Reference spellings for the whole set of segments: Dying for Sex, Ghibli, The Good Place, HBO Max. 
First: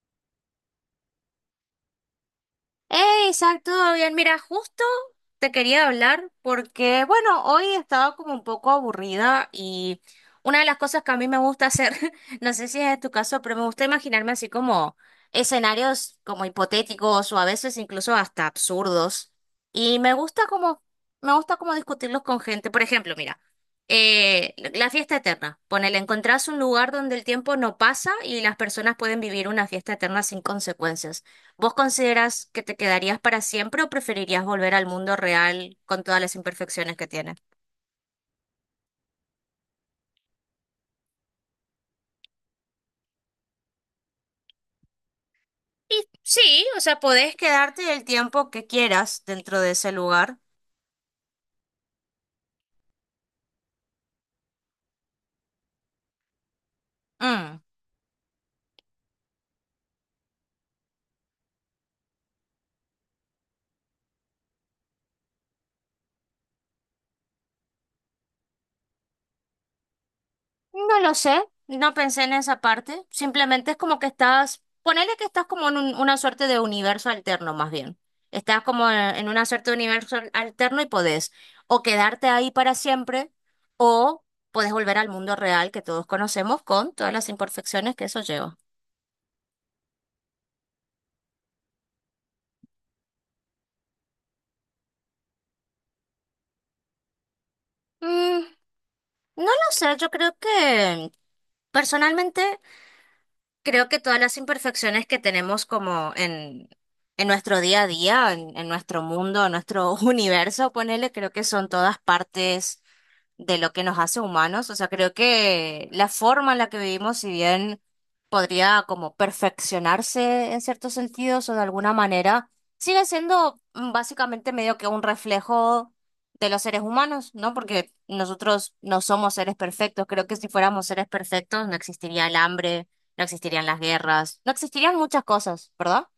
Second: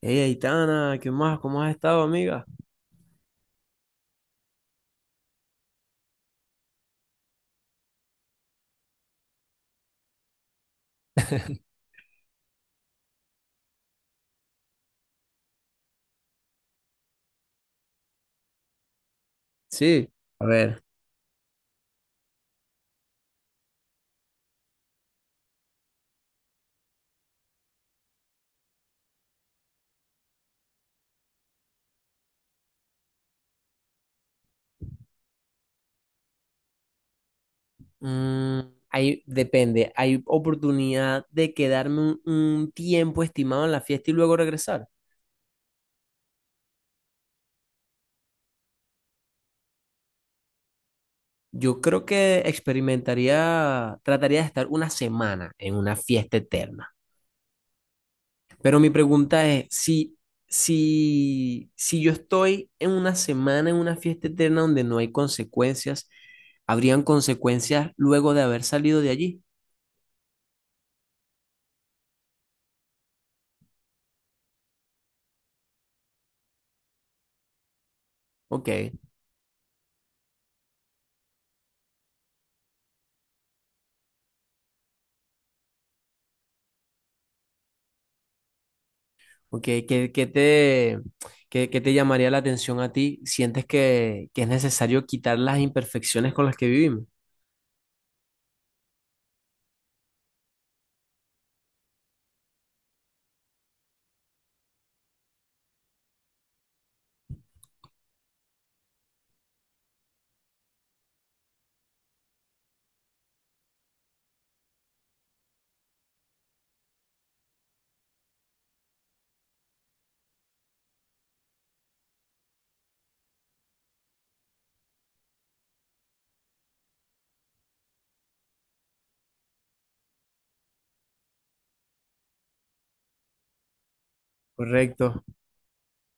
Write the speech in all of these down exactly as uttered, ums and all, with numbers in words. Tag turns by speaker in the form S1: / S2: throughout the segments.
S1: Hey, Aitana, ¿qué más? ¿Cómo has estado, amiga?
S2: Eh, exacto, bien. Mira, justo te quería hablar porque, bueno, hoy estaba como un poco aburrida y una de las cosas que a mí me gusta hacer, no sé si es tu caso, pero me gusta imaginarme así como escenarios como hipotéticos o a veces incluso hasta absurdos. Y
S1: Sí,
S2: me gusta
S1: a
S2: como,
S1: ver,
S2: me gusta como discutirlos con gente. Por ejemplo, mira, eh, la fiesta eterna. Ponele, encontrás un lugar donde el tiempo no pasa y las personas pueden vivir una fiesta eterna sin consecuencias. ¿Vos considerás que te quedarías para siempre o preferirías volver al mundo real con todas las imperfecciones que tiene?
S1: mm, hay, depende, ¿hay oportunidad de quedarme un, un tiempo estimado en la fiesta y luego regresar?
S2: Y sí, o sea, podés quedarte el tiempo que quieras dentro de ese lugar.
S1: Yo creo que experimentaría, trataría de estar una semana en una fiesta eterna.
S2: Mm,
S1: Pero mi pregunta es, si, si, si yo estoy en una semana en una fiesta eterna donde no hay consecuencias, ¿habrían consecuencias luego de haber salido de allí?
S2: No lo sé, no pensé en esa parte. Simplemente es como que estás, ponele que estás como en un- una suerte de universo alterno, más bien. Estás
S1: Ok.
S2: como en una suerte de universo alterno y podés o quedarte ahí para siempre o podés volver al mundo real que todos conocemos con todas las imperfecciones que eso lleva.
S1: Ok, ¿qué, qué te, qué, qué te llamaría la atención a ti? ¿Sientes que, que es necesario quitar las imperfecciones con las que vivimos?
S2: Mm, no lo sé, yo creo que personalmente creo que todas las imperfecciones que tenemos como en, en nuestro día a día, en, en nuestro mundo, en nuestro universo, ponele, creo que son todas partes de lo que nos hace humanos. O sea, creo que la forma en la que vivimos, si bien podría como perfeccionarse en ciertos sentidos o de alguna manera, sigue siendo mm, básicamente medio que un reflejo de los seres humanos, ¿no? Porque nosotros no somos seres perfectos. Creo que si fuéramos seres perfectos no existiría el hambre, no existirían las guerras, no existirían
S1: Correcto.
S2: muchas cosas, ¿verdad?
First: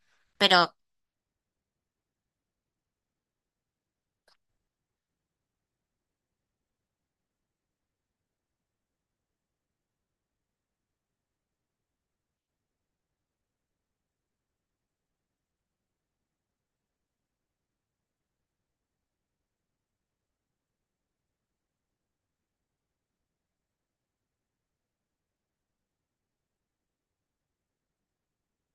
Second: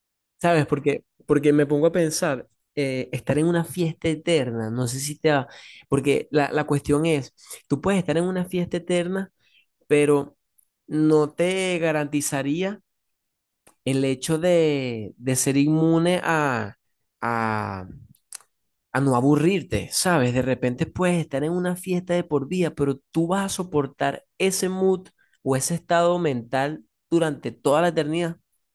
S1: ¿Sabes?
S2: Pero.
S1: Porque, porque me pongo a pensar, eh, estar en una fiesta eterna, no sé si te va, porque la, la cuestión es, tú puedes estar en una fiesta eterna, pero no te garantizaría el hecho de, de ser inmune a, a, a no aburrirte, ¿sabes? De repente puedes estar en una fiesta de por vida, pero tú vas a soportar ese mood o ese estado mental durante toda la eternidad.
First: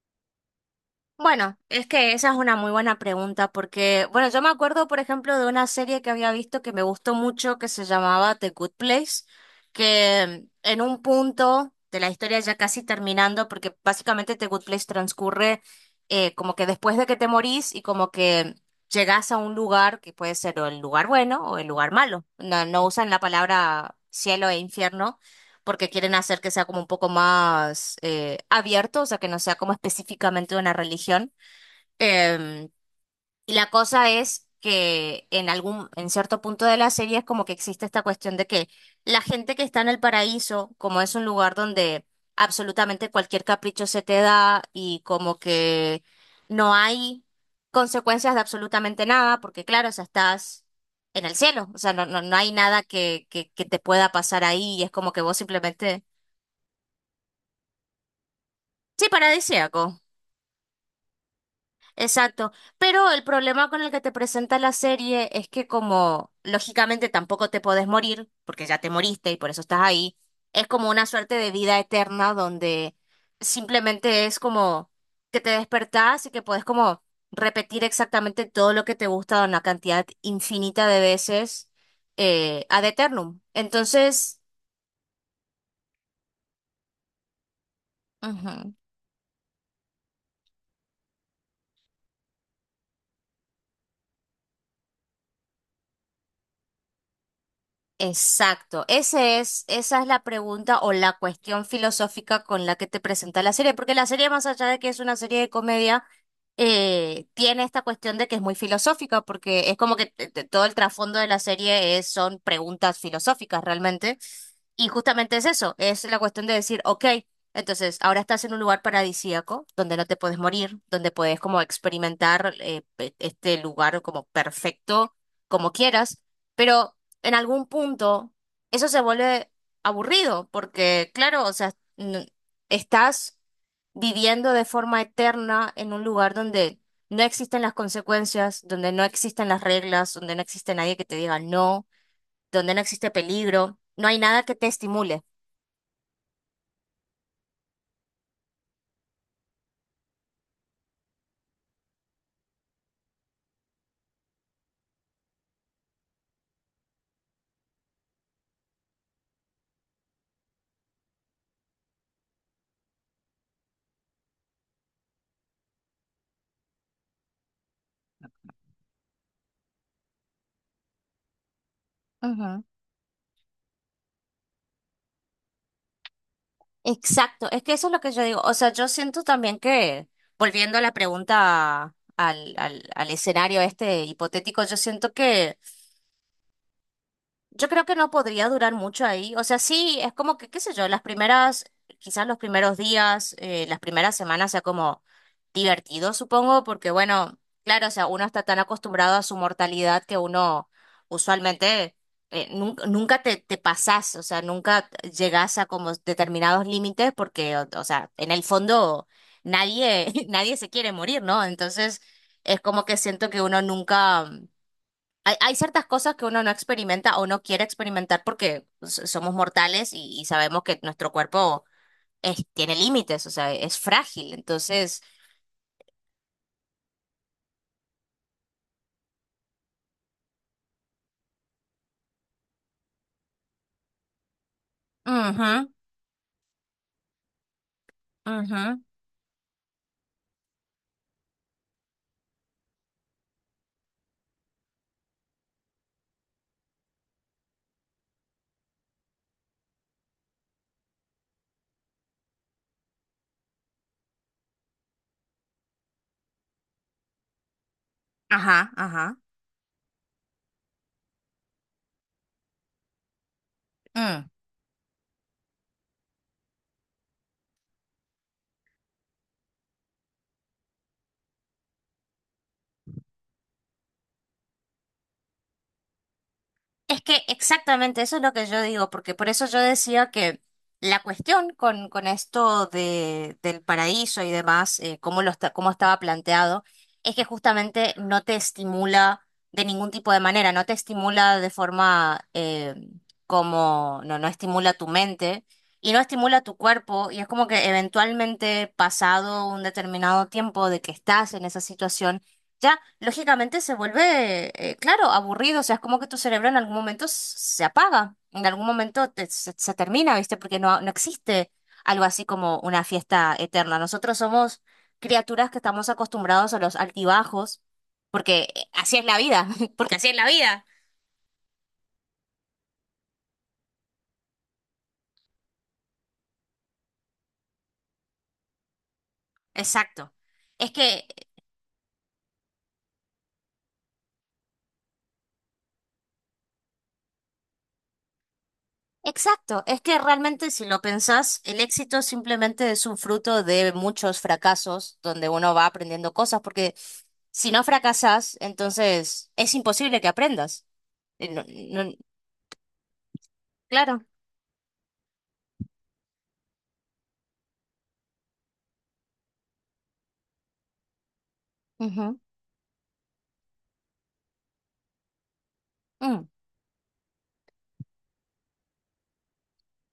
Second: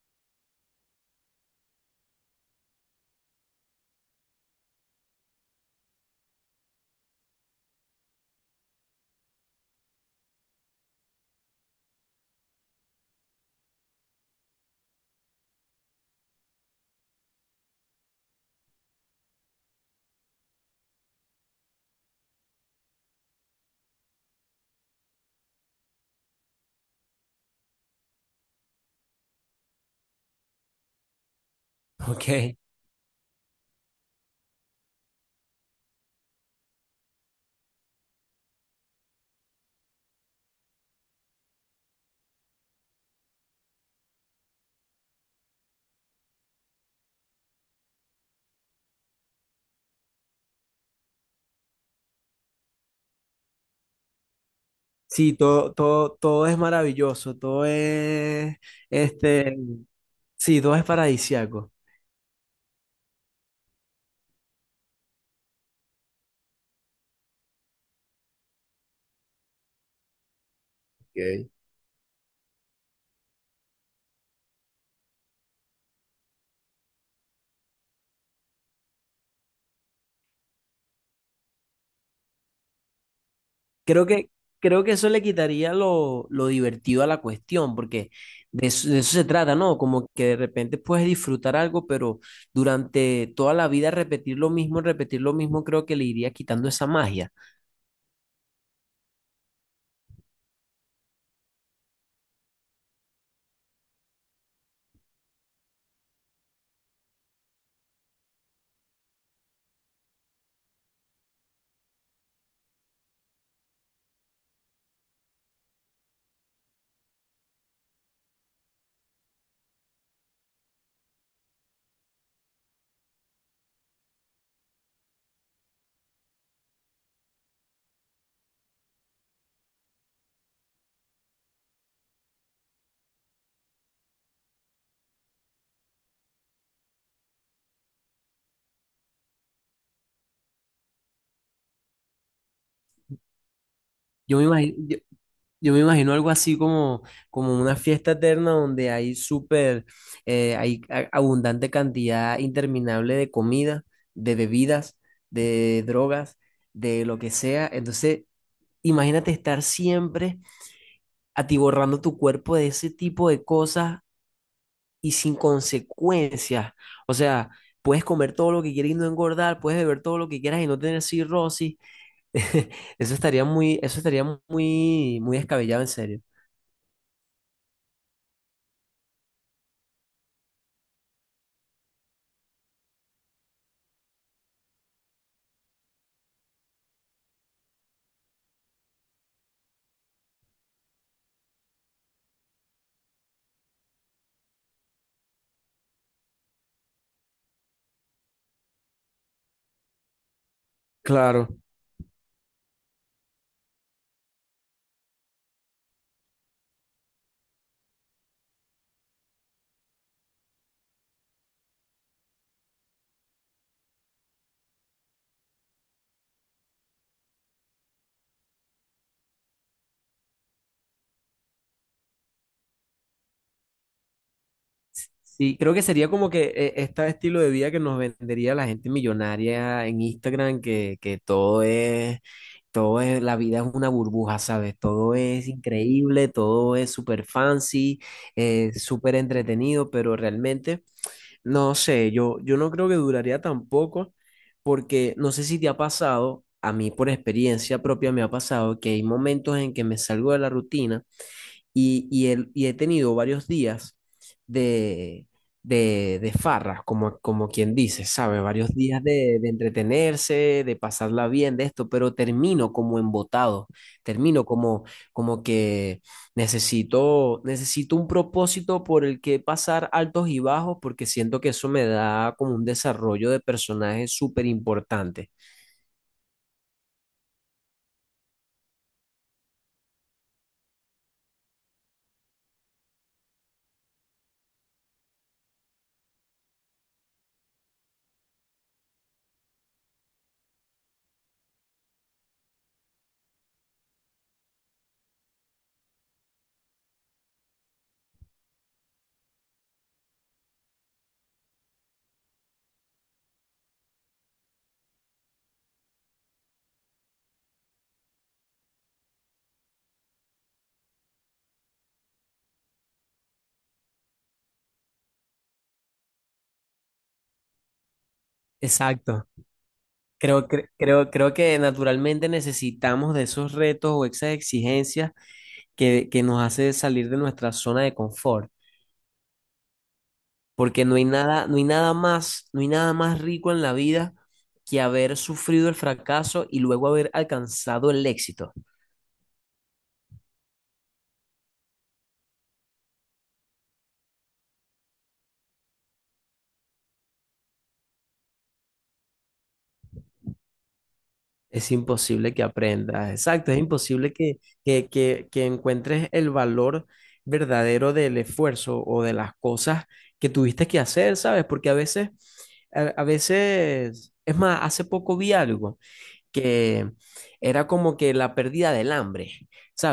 S2: Bueno, es que esa es una muy buena pregunta porque, bueno, yo me acuerdo, por ejemplo, de una serie que había visto que me gustó mucho que se llamaba The Good Place, que en un punto de la historia ya casi terminando, porque básicamente The Good Place transcurre eh, como que después de que te morís y como que llegas a un lugar que puede ser o el lugar bueno o el lugar malo. No, no usan la palabra cielo e infierno porque quieren hacer que sea como un poco más eh, abierto, o sea, que no sea como específicamente una religión.
S1: Ok.
S2: Em, y la cosa es que en algún, en cierto punto de la serie es como que existe esta cuestión de que la gente que está en el paraíso, como es un lugar donde absolutamente cualquier capricho se te da y como que no hay consecuencias de absolutamente nada, porque claro, o sea, estás en el cielo, o sea, no, no, no hay nada que, que, que te pueda pasar ahí y es como que
S1: Sí,
S2: vos
S1: todo,
S2: simplemente...
S1: todo, todo es maravilloso, todo es,
S2: Sí,
S1: este,
S2: paradisíaco.
S1: sí, todo es paradisiaco.
S2: Exacto. Pero el problema con el que te presenta la serie es que como lógicamente tampoco te podés morir, porque ya te moriste y por eso estás ahí, es como una suerte
S1: Ok.
S2: de vida eterna donde simplemente es como que te despertás y que podés como repetir exactamente todo lo que te gusta una cantidad infinita de veces eh, ad eternum.
S1: Creo que,
S2: Entonces...
S1: creo que eso le quitaría lo, lo divertido a la cuestión, porque de
S2: ujú.
S1: eso, de eso se trata, ¿no? Como que de repente puedes disfrutar algo, pero durante toda la vida repetir lo mismo, repetir lo mismo, creo que le iría quitando esa magia.
S2: Exacto. Ese es, esa es la pregunta o la cuestión filosófica con la que te presenta la serie, porque la serie, más allá de que es una serie de comedia, eh, tiene esta cuestión de que es muy filosófica, porque es como que te- te- todo el trasfondo de la serie es, son preguntas filosóficas realmente, y justamente es eso, es la cuestión de decir, ok, entonces ahora estás en un lugar paradisíaco, donde no te puedes morir, donde puedes como experimentar eh, pe- este lugar como perfecto, como quieras. Pero en algún punto eso se vuelve aburrido, porque claro, o sea, n- estás viviendo de forma eterna en un lugar donde no existen las consecuencias, donde no existen las reglas, donde no existe nadie que te diga no, donde no existe peligro, no hay
S1: Yo
S2: nada
S1: me
S2: que te
S1: imagino, yo,
S2: estimule.
S1: yo me imagino algo así como, como una fiesta eterna donde hay súper, eh, hay a- abundante cantidad interminable de comida, de bebidas, de drogas, de lo que sea. Entonces, imagínate estar siempre atiborrando tu cuerpo de ese tipo de cosas y sin consecuencias. O sea, puedes comer todo lo que quieras y no engordar, puedes beber todo lo que quieras y no tener cirrosis.
S2: Ujú.
S1: Eso estaría muy, eso estaría muy, muy descabellado en serio.
S2: Exacto, es que eso es lo que yo digo. O sea, yo siento también que, volviendo a la pregunta al, al, al escenario este hipotético, yo siento que yo creo que no podría durar mucho ahí. O sea, sí, es como que, qué sé yo, las primeras, quizás los primeros días, eh, las primeras semanas sea como divertido, supongo, porque bueno, claro, o sea, uno está tan acostumbrado a su mortalidad que uno
S1: Claro,
S2: usualmente eh, nun- nunca te, te pasás, o sea, nunca llegás a como determinados límites porque, o, o sea, en el fondo nadie, nadie se quiere morir, ¿no? Entonces, es como que siento que uno nunca... Hay, hay ciertas cosas que uno no experimenta o no quiere experimentar porque s- somos mortales y, y sabemos que nuestro cuerpo es- tiene límites, o sea, es frágil. Entonces...
S1: sí, creo que sería como que eh, este estilo de vida que nos vendería la gente millonaria en Instagram, que, que todo es, todo es, la vida es una burbuja, ¿sabes? Todo es
S2: ujú,
S1: increíble, todo es súper fancy, eh,
S2: ujú,
S1: súper entretenido, pero realmente, no sé, yo, yo no creo que duraría tampoco, porque no sé si te ha pasado, a mí por experiencia propia me ha pasado que hay momentos en que me salgo de la rutina y, y, el- y he tenido varios días de, de, de farra, como, como quien dice, ¿sabe? Varios
S2: ajá,
S1: días
S2: ajá.
S1: de, de entretenerse, de pasarla bien, de esto, pero termino como embotado,
S2: Mm.
S1: termino como, como que necesito, necesito un propósito por el que pasar altos y bajos, porque siento que eso me da como un desarrollo de personaje súper importante.
S2: Es que exactamente eso es lo que yo digo, porque por eso yo decía que la cuestión con, con esto de, del paraíso y demás, eh, cómo lo está- cómo estaba planteado, es que justamente no te estimula de ningún tipo de manera, no te estimula de forma eh, como, no, no estimula tu mente y no estimula tu cuerpo, y es como que eventualmente pasado un determinado tiempo de que estás en esa situación, ya lógicamente se vuelve, eh, claro, aburrido, o sea, es como que tu cerebro en algún momento s- se apaga, en algún momento te- se, se termina, ¿viste? Porque no, no existe algo así como una fiesta eterna. Nosotros somos criaturas que estamos acostumbrados a los altibajos, porque eh, así es la
S1: Exacto.
S2: vida, porque así es la
S1: Creo,
S2: vida.
S1: cre- creo, creo que naturalmente necesitamos de esos retos o esas exigencias que, que nos hace salir de nuestra zona de confort,
S2: Exacto. Es
S1: porque no hay
S2: que
S1: nada, no hay nada más, no hay nada más rico en la vida que haber sufrido el fracaso y luego haber alcanzado el éxito.
S2: Exacto, es que realmente si lo pensás, el éxito simplemente es un fruto de muchos fracasos donde uno va aprendiendo cosas, porque si no fracasás, entonces es imposible que aprendas. Eh, no-
S1: Es
S2: no-
S1: imposible que aprendas, exacto, es
S2: claro.
S1: imposible que, que, que, que encuentres el valor verdadero del esfuerzo o de las cosas que tuviste que hacer, ¿sabes? Porque a veces,
S2: Ujú.
S1: a, a veces, es más, hace poco vi algo.
S2: Mm,
S1: que era como que la pérdida del hambre,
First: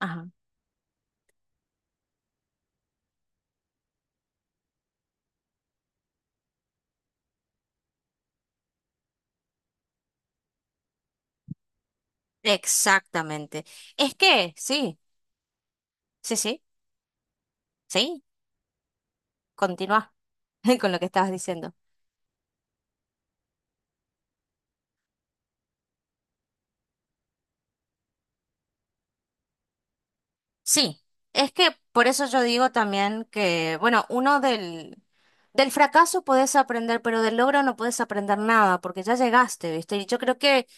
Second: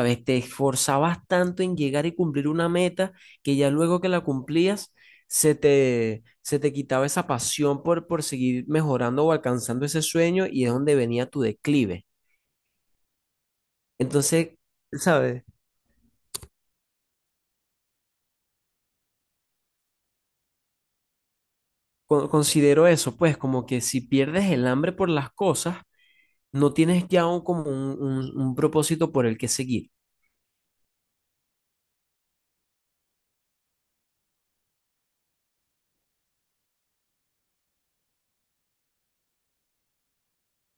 S2: ajá.
S1: Te esforzabas tanto en llegar y cumplir una meta que ya luego que la cumplías, se te, se te quitaba esa pasión por, por seguir mejorando o alcanzando ese sueño y es donde venía tu declive.
S2: Exactamente. Es
S1: Entonces,
S2: que, sí,
S1: ¿sabes?
S2: sí, sí, sí, continúa con lo que estabas diciendo.
S1: Con- Considero eso, pues como que si pierdes el hambre por las cosas, no tienes ya un- como un, un un propósito por el que seguir.
S2: Sí, es que por eso yo digo también que, bueno, uno del, del fracaso podés aprender, pero del logro no podés aprender nada, porque ya llegaste, ¿viste? Y yo creo que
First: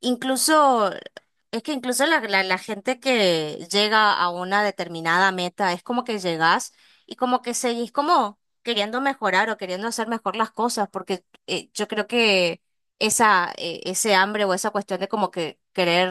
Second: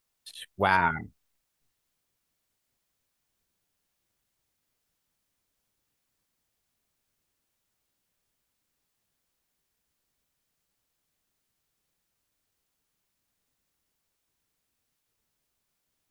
S2: incluso,
S1: Wow,
S2: es que incluso la, la, la gente que llega a una determinada meta, es como que llegás y como que seguís como queriendo mejorar o queriendo hacer mejor las cosas, porque eh, yo creo que esa, eh, ese hambre o esa cuestión de como que querer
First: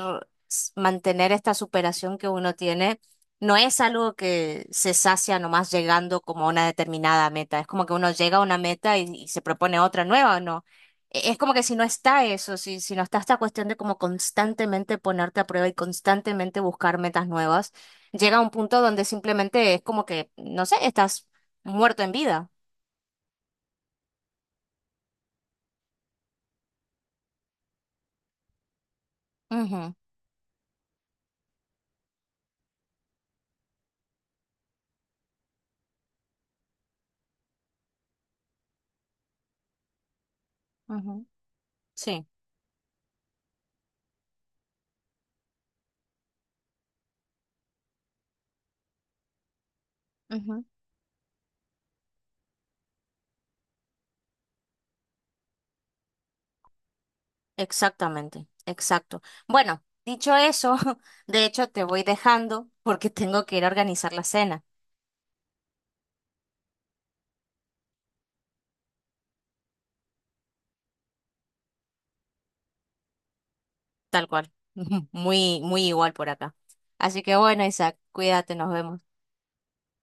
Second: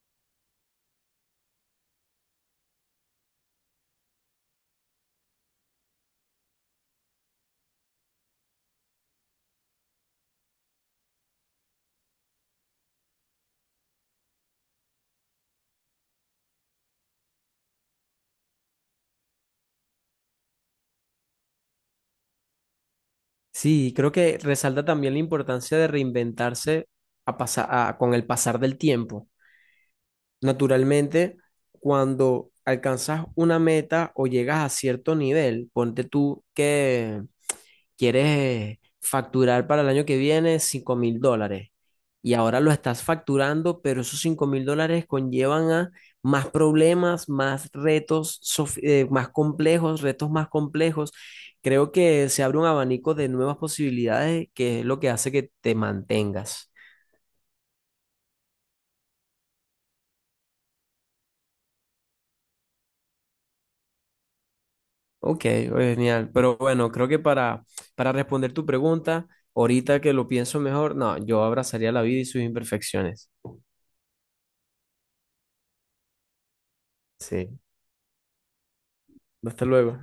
S2: s- mantener esta superación que uno tiene no es algo que se sacia nomás llegando como a una determinada meta. Es como que uno llega a una meta y, y se propone otra nueva, ¿no? E- Es como que si no está eso, si, si no está esta cuestión de como constantemente ponerte a prueba y constantemente buscar metas nuevas, llega a un punto donde simplemente es como que, no sé, estás muerto en vida.
S1: sí, creo que resalta también la importancia de reinventarse a pasa- a- con el pasar del tiempo.
S2: Ujú,
S1: Naturalmente, cuando alcanzas una meta o llegas a cierto nivel, ponte tú que quieres facturar para el año que viene cinco mil
S2: ujú,
S1: dólares
S2: sí,
S1: y ahora lo estás facturando, pero esos cinco mil dólares conllevan a más problemas, más retos, sof- eh, más complejos, retos más
S2: ujú,
S1: complejos. Creo que se abre un abanico de nuevas posibilidades que es lo que hace que te mantengas.
S2: exactamente, exacto. Bueno, dicho eso, de hecho te voy dejando porque tengo que ir a organizar la cena.
S1: Ok, oye, genial. Pero bueno, creo que para, para responder tu pregunta, ahorita que lo pienso mejor, no, yo abrazaría la vida y sus imperfecciones.
S2: Tal cual. Muy, muy igual por acá. Así que
S1: Sí,
S2: bueno, Isaac, cuídate, nos vemos.
S1: hasta luego.